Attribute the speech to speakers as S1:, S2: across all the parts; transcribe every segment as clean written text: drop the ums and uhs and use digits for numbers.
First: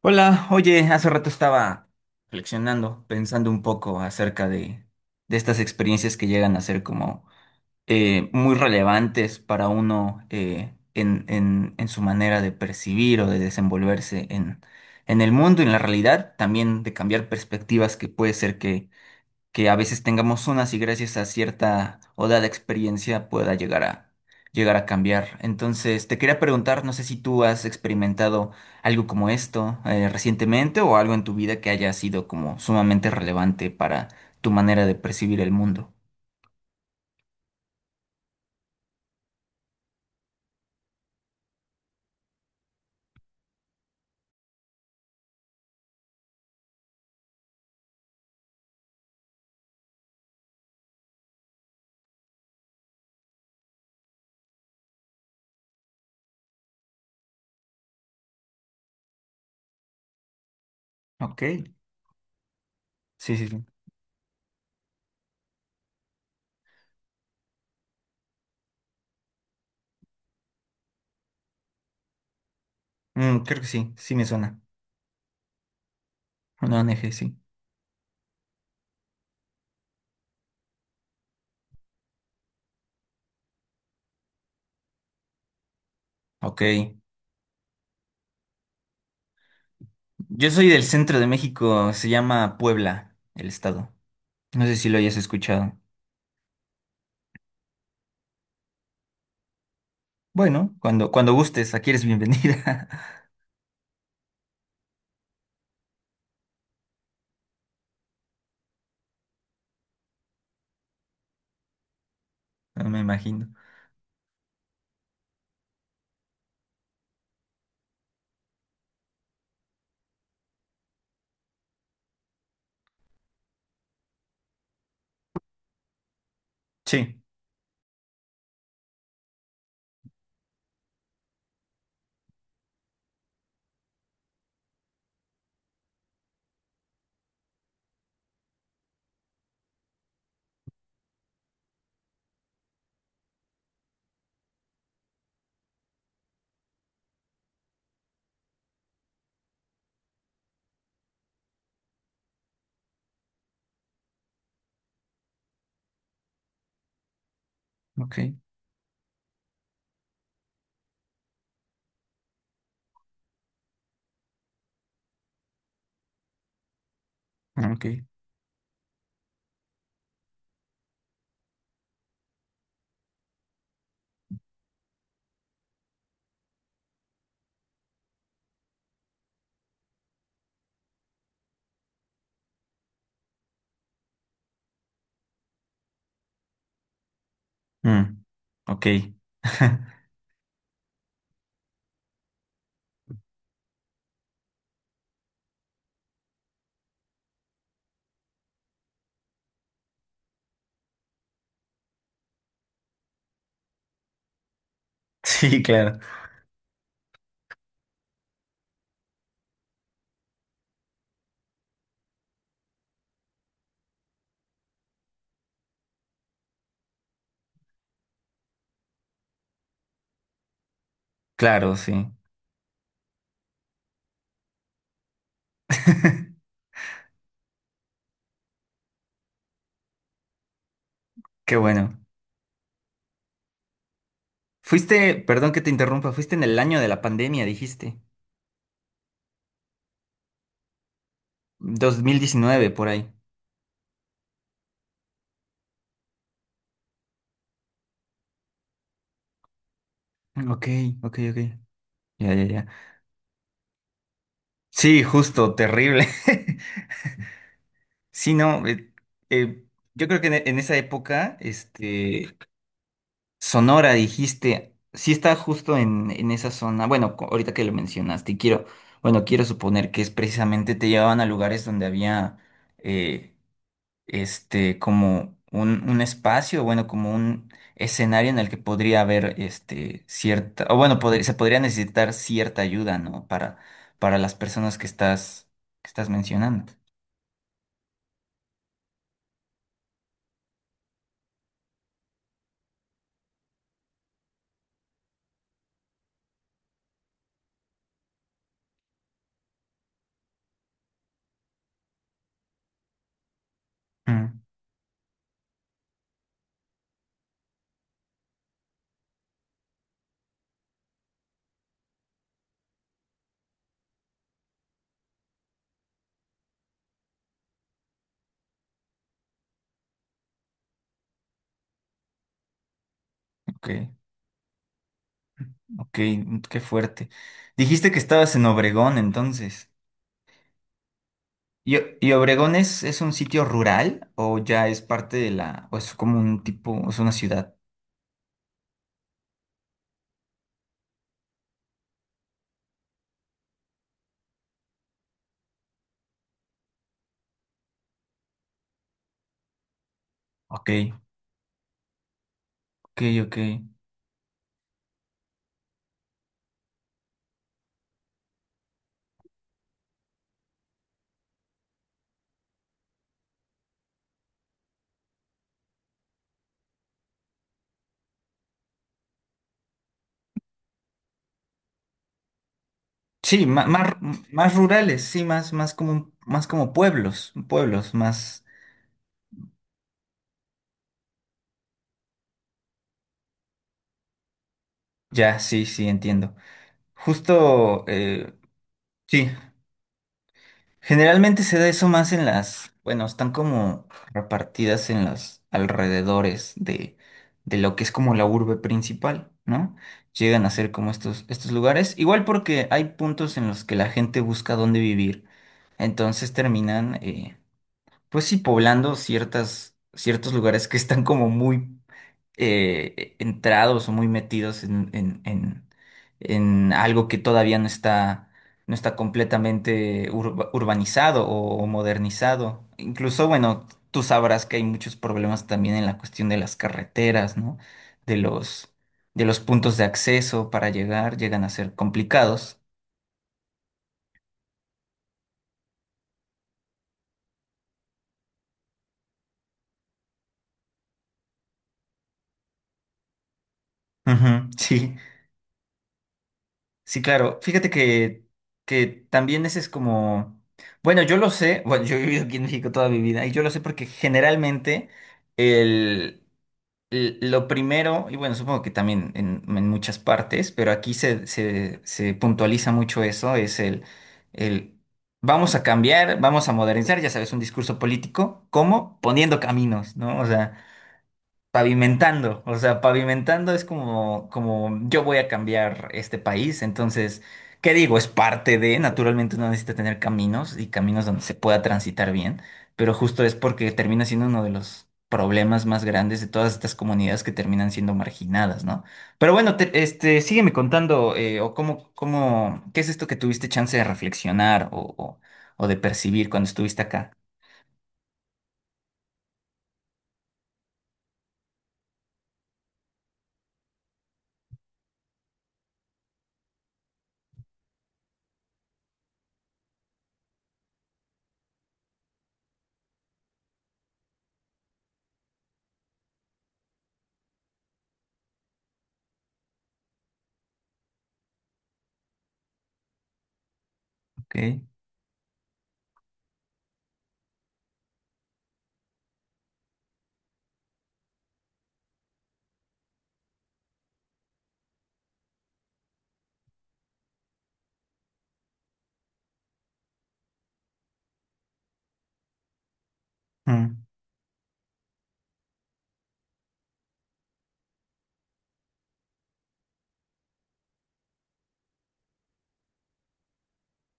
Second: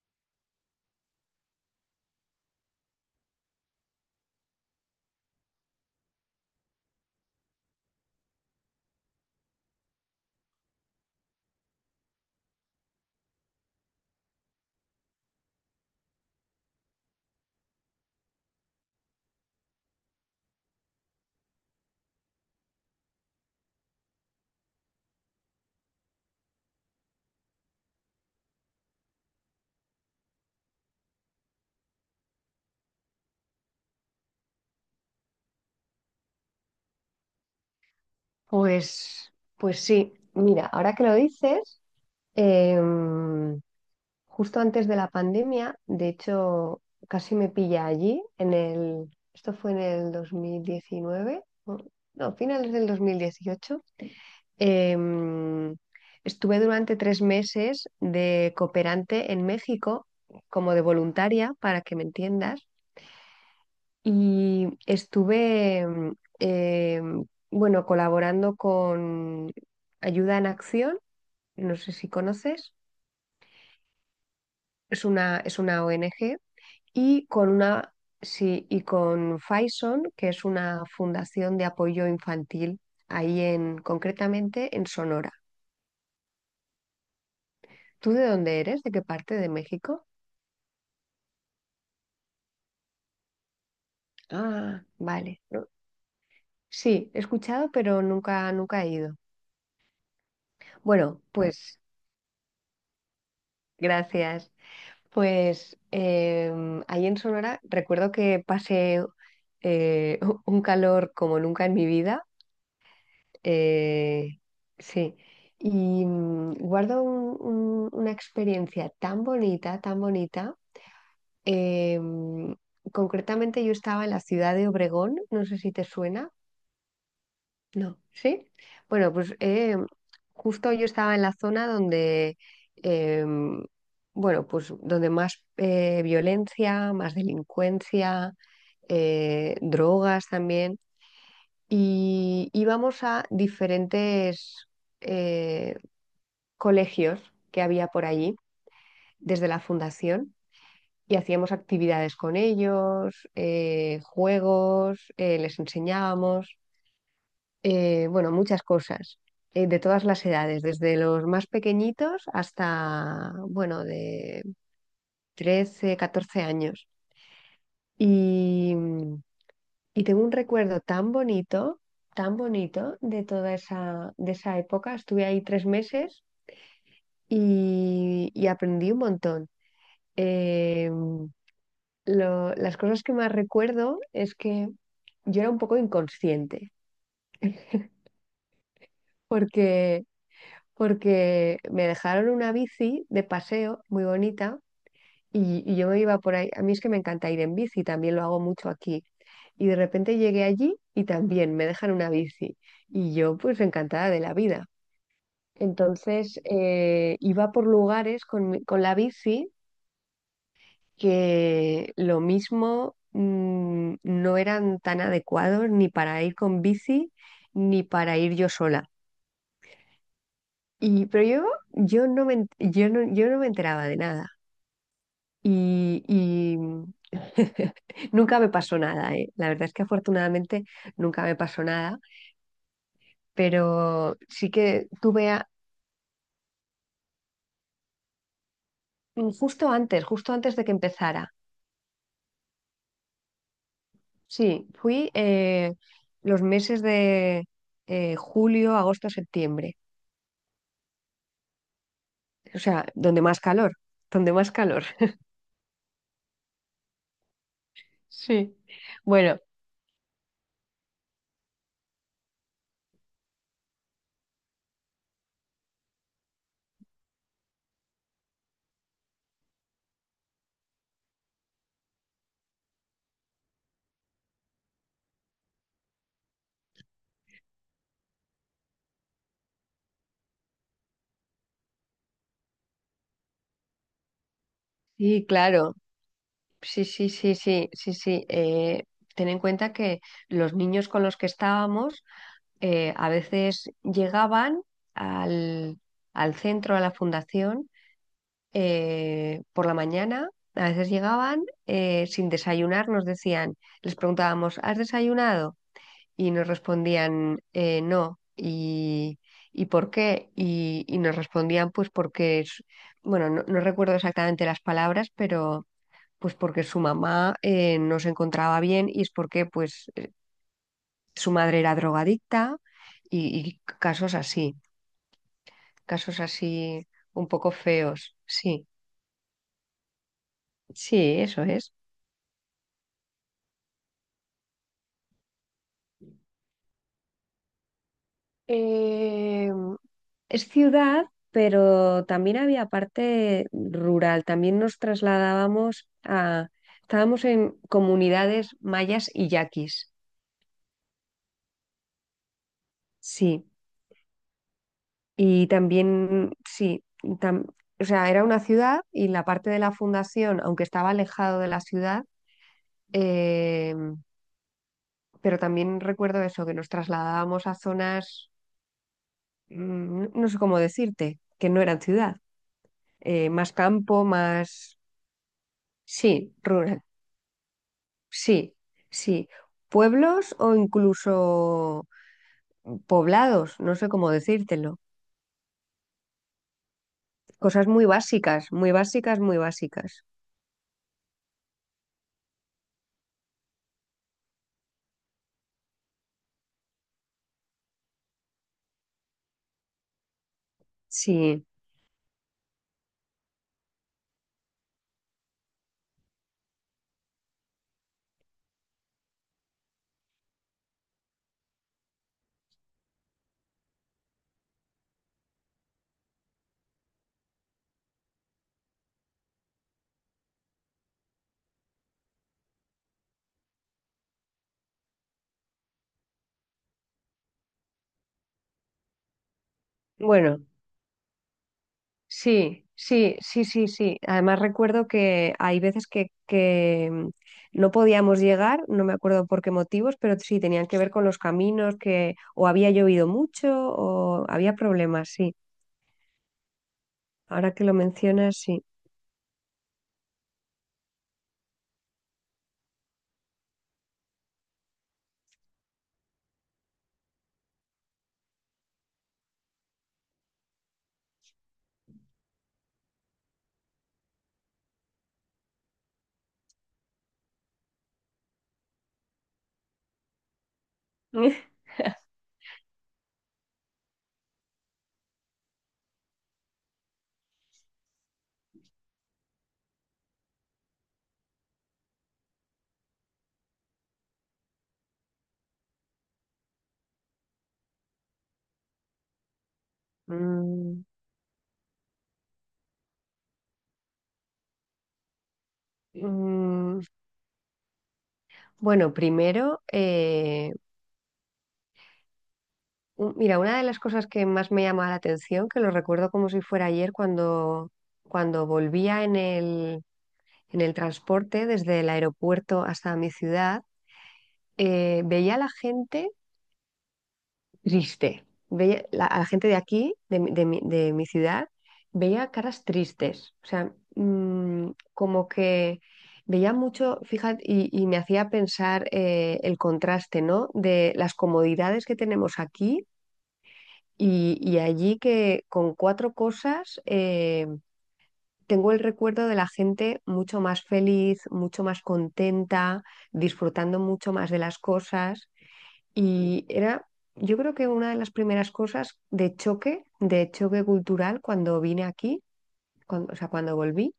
S1: Hola, oye, hace rato estaba reflexionando, pensando un poco acerca de estas experiencias que llegan a ser como muy relevantes para uno en su manera de percibir o de desenvolverse en el mundo, en la realidad, también de cambiar perspectivas que puede ser que a veces tengamos unas y gracias a cierta o dada experiencia pueda llegar a cambiar. Entonces, te quería preguntar, no sé si tú has experimentado algo como esto recientemente o algo en tu vida que haya sido como sumamente relevante para tu manera de percibir el mundo.
S2: Pues sí, mira, ahora que lo dices, em, justo antes de la pandemia, de hecho, casi me pilla allí, esto fue en el 2019, no, finales del 2018. em, Estuve durante 3 meses de cooperante en México como de
S1: Ok,
S2: voluntaria, para que me entiendas,
S1: sí, sí, sí.
S2: y estuve, eh, bueno, colaborando con Ayuda en Acción, no sé si conoces,
S1: Mm, creo que sí, sí me suena.
S2: es una ONG,
S1: Una ONG,
S2: y
S1: sí.
S2: sí, y con Faison, que es una fundación de apoyo infantil, concretamente en Sonora.
S1: Ok.
S2: ¿Tú de dónde eres? ¿De qué parte de México?
S1: Yo soy del centro de México, se llama Puebla, el estado. No sé
S2: Ah,
S1: si lo hayas
S2: vale. No,
S1: escuchado.
S2: sí, he escuchado, pero nunca he ido.
S1: Bueno, cuando,
S2: Bueno,
S1: cuando gustes,
S2: pues
S1: aquí eres bienvenida.
S2: gracias. Pues ahí en Sonora recuerdo que pasé eh, un calor como nunca en mi vida.
S1: Ah, me imagino.
S2: eh, sí, y guardo una experiencia tan bonita, tan bonita. em, Concretamente yo estaba en la ciudad de Obregón, no sé si te suena.
S1: Sí,
S2: No, ¿sí? Bueno, pues justo yo estaba en la zona donde, em, bueno, pues donde más violencia, más delincuencia, drogas también, y íbamos a diferentes eh, colegios que había por allí desde la fundación, y hacíamos actividades con ellos, juegos, les enseñábamos
S1: ok,
S2: bueno, muchas cosas, de todas las edades, desde los más pequeñitos hasta, bueno, de 13-14 años.
S1: ok.
S2: Y, y tengo un recuerdo tan bonito de toda esa, de esa época. Estuve ahí 3 meses y aprendí un montón. Eh, las cosas que más recuerdo es que yo era un poco inconsciente,
S1: Mm, ok.
S2: porque porque me dejaron una bici de paseo muy bonita y yo me iba por ahí. A mí es que me encanta ir en bici, también lo hago mucho aquí. Y de repente llegué allí y también me dejan una bici. Y yo pues encantada de la vida.
S1: Sí, claro.
S2: Entonces iba por lugares con la bici, que lo mismo no eran tan adecuados ni para ir con bici ni para ir yo sola. Y, pero yo,
S1: Claro, sí.
S2: yo no me enteraba de nada. Y nunca me pasó nada, ¿eh? La verdad es que afortunadamente nunca me
S1: Qué
S2: pasó
S1: bueno.
S2: nada. Pero sí que
S1: Fuiste,
S2: tuve, a-
S1: perdón que te interrumpa, fuiste en el año de la pandemia, dijiste.
S2: mm, Justo antes de que empezara.
S1: 2019 por ahí.
S2: Sí, fui los meses de julio, agosto, septiembre,
S1: Mm, ok, ok, ok. Ya, ya,
S2: o
S1: ya.
S2: sea, donde más calor, donde más calor.
S1: Sí, justo, terrible. Sí,
S2: Sí,
S1: no,
S2: bueno,
S1: eh, yo creo que en esa época, este, Sonora, dijiste, sí está justo en esa zona. Bueno, ahorita que lo mencionaste, y quiero, bueno, quiero suponer que es precisamente te llevaban a lugares donde había eh, este como un espacio, bueno, como un escenario en el que podría haber este cierta, o bueno, se podría necesitar cierta ayuda, ¿no? Para las personas que
S2: sí, claro,
S1: que estás mencionando.
S2: sí, sí, sí, sí, sí, sí. Ten en cuenta que los niños con los que estábamos a veces llegaban al, al centro, a la fundación, por la mañana. A veces llegaban sin desayunar, nos decían, les
S1: Mm,
S2: preguntábamos, ¿has desayunado? Y nos respondían: No." Y, ¿por qué? Y, nos respondían, pues porque, bueno, no, no recuerdo exactamente las palabras, pero pues porque su mamá no se encontraba bien, y es porque pues su madre era drogadicta y
S1: ok,
S2: casos así.
S1: ok,
S2: Casos
S1: qué
S2: así,
S1: fuerte.
S2: un poco
S1: Dijiste que
S2: feos.
S1: estabas en
S2: Sí,
S1: Obregón, entonces.
S2: sí, eso es.
S1: ¿Y Obregón es un sitio rural o ya es parte de la, o es como un tipo, es una ciudad?
S2: Eh, Es ciudad, pero también había parte rural. También nos trasladábamos a... Estábamos en comunidades mayas y yaquis.
S1: Ok, ok, ok.
S2: Sí. Y también, sí, tam- o sea, era una ciudad, y la parte de la fundación, aunque estaba alejado de la ciudad, eh, pero también recuerdo eso, que nos trasladábamos a zonas, no sé cómo decirte, que no eran ciudad,
S1: Sí,
S2: más
S1: más,
S2: campo,
S1: más,
S2: más,
S1: rurales, sí, más,
S2: sí,
S1: más como
S2: rural,
S1: pueblos, más,
S2: sí, sí, pueblos o incluso poblados, no sé cómo decírtelo,
S1: ya, sí, sí, entiendo.
S2: cosas
S1: Justo,
S2: muy básicas, muy básicas,
S1: sí,
S2: muy básicas,
S1: generalmente se da eso más en las, bueno, están como repartidas en los de lo que es como la urbe principal, ¿no? Llegan a ser como
S2: sí,
S1: estos lugares, igual porque hay puntos en los que la gente busca dónde vivir, entonces terminan, pues sí, poblando ciertos lugares que están como muy entrados o muy metidos en algo que todavía no está completamente urbanizado o modernizado. Incluso, bueno, tú sabrás que hay muchos problemas también en la cuestión de las carreteras, ¿no? De los, de los puntos de
S2: bueno.
S1: acceso para llegar, llegan a ser complicados.
S2: Sí, sí, sí, sí, sí. Además recuerdo que hay veces que no podíamos llegar, no me acuerdo por qué motivos, pero sí tenían que ver con los caminos, que o había llovido mucho o
S1: Ujú,
S2: había
S1: sí.
S2: problemas, sí.
S1: Sí, claro.
S2: Ahora que
S1: Fíjate
S2: lo
S1: que,
S2: mencionas, sí.
S1: que también ese es como... Bueno, yo lo sé, bueno, yo he vivido aquí en México toda mi vida y yo lo sé porque generalmente el, el- lo primero, y bueno, supongo que también en muchas partes, pero aquí se, se, se puntualiza mucho eso, es el vamos a cambiar, vamos a modernizar, ya sabes, un discurso político, ¿cómo? Poniendo caminos, ¿no? O sea, pavimentando es como, como yo voy a cambiar este país, entonces, ¿qué digo? Es parte de, naturalmente uno necesita tener caminos y caminos donde se pueda transitar bien, pero justo es porque termina siendo uno de los problemas más grandes de todas estas comunidades que terminan siendo marginadas, ¿no? Pero bueno, te- este, sígueme
S2: Mm,
S1: contando, o cómo, cómo, ¿qué es esto que tuviste chance de reflexionar o de percibir cuando
S2: mm,
S1: estuviste acá?
S2: bueno, primero, mira, una de las cosas que más me llama la atención, que lo recuerdo como si fuera ayer, cuando volvía en el transporte desde el aeropuerto hasta mi ciudad, veía a la gente triste, veía a la gente de aquí, de mi ciudad, veía caras tristes, o sea,
S1: ¿Ok?
S2: como que veía mucho, fíjate, y me hacía pensar el contraste, ¿no? De las comodidades que tenemos aquí. Y allí, que con cuatro cosas, tengo el recuerdo de la gente mucho más feliz, mucho más contenta, disfrutando
S1: Mm,
S2: mucho más de las cosas. Y era, yo creo, que una de las primeras cosas de choque cultural cuando vine aquí, o sea, cuando volví,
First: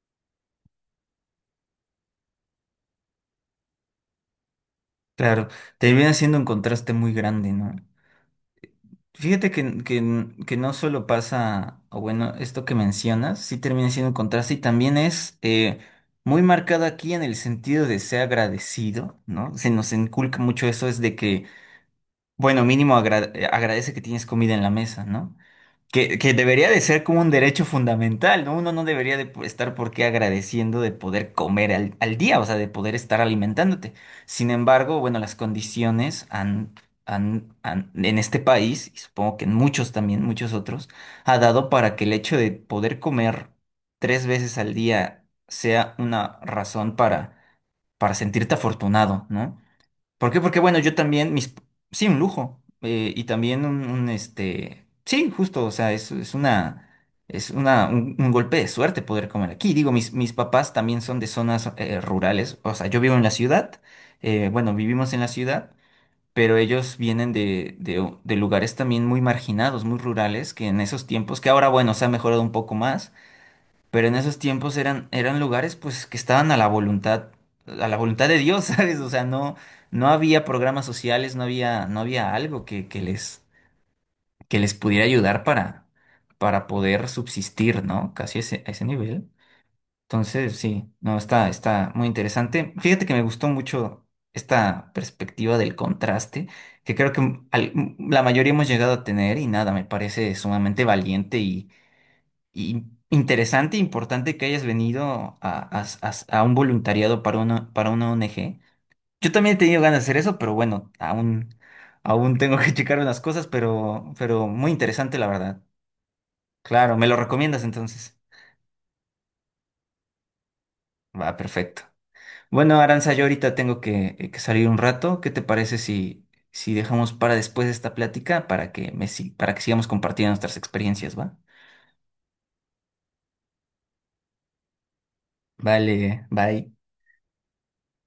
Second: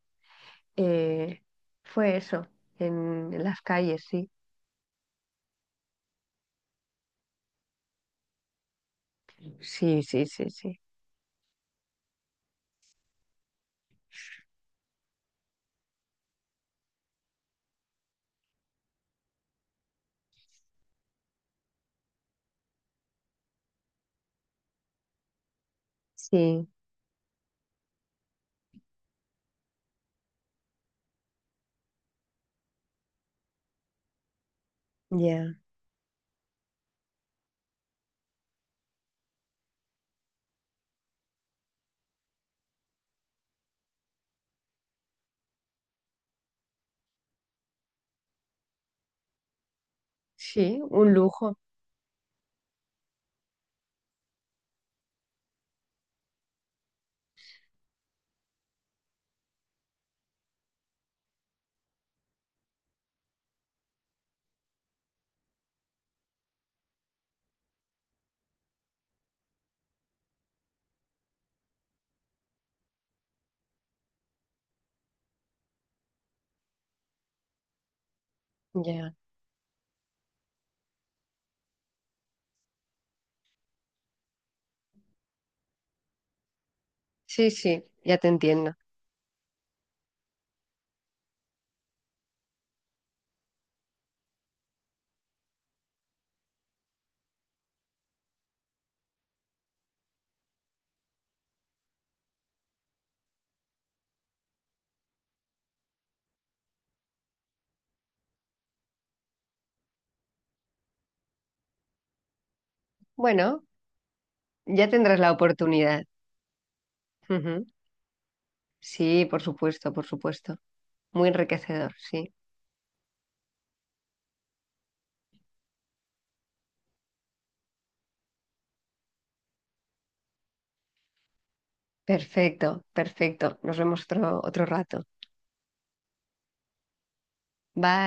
S2: eh, fue eso, en las calles, sí.
S1: claro, te viene haciendo un contraste muy grande, ¿no? Fíjate que,
S2: Sí, sí,
S1: que-
S2: sí,
S1: que no
S2: sí.
S1: solo pasa, o bueno, esto que mencionas, sí termina siendo un contraste y también es muy marcado aquí en el sentido de ser agradecido, ¿no? Se nos inculca mucho eso, es de que, bueno, mínimo agradece que tienes comida en la mesa, ¿no? Que
S2: Sí,
S1: debería de ser como un derecho fundamental, ¿no? Uno no debería de estar por qué agradeciendo de poder comer al día, o sea, de poder estar alimentándote. Sin embargo, bueno, las
S2: ya.
S1: condiciones en este país, y supongo que en muchos también, muchos otros, ha dado para que el hecho de poder comer 3 veces al día sea una razón para sentirte afortunado, ¿no? ¿Por qué? Porque bueno,
S2: Sí,
S1: yo
S2: un
S1: también, mis,
S2: lujo.
S1: sí, un lujo. Y también este, sí, justo, o sea, es una, un golpe de suerte poder comer aquí. Digo, mis papás también son de zonas rurales. O sea, yo vivo en la ciudad, bueno, vivimos en la ciudad, pero ellos vienen de lugares también muy marginados, muy rurales, que en esos tiempos, que ahora, bueno, se ha mejorado un poco más, pero en esos tiempos eran lugares pues que estaban a la voluntad de Dios, ¿sabes? O
S2: Ya.
S1: sea, no, no había programas sociales, no había, no había algo que les pudiera ayudar para poder
S2: Sí,
S1: subsistir,
S2: sí,
S1: ¿no?
S2: ya te
S1: Casi a a
S2: entiendo.
S1: ese nivel. Entonces, sí, no, está, está muy interesante. Fíjate que me gustó mucho esta perspectiva del contraste, que creo que la mayoría hemos llegado a tener y nada, me parece sumamente valiente y interesante e importante que hayas venido a, a un voluntariado para una ONG. Yo también he tenido ganas de hacer eso, pero bueno, aún, aún tengo que checar unas cosas,
S2: Bueno,
S1: pero muy
S2: ya
S1: interesante,
S2: tendrás
S1: la
S2: la
S1: verdad.
S2: oportunidad.
S1: Claro, ¿me lo recomiendas
S2: Ujú.
S1: entonces?
S2: Sí, por supuesto, por supuesto. Muy
S1: Va, perfecto.
S2: enriquecedor, sí.
S1: Bueno, Aranza, yo ahorita tengo que salir un rato. ¿Qué te parece si, si dejamos para después esta plática para que, me, si- para que sigamos compartiendo nuestras experiencias, va?
S2: Perfecto, perfecto. Nos vemos otro rato.
S1: Vale, bye.
S2: Bye.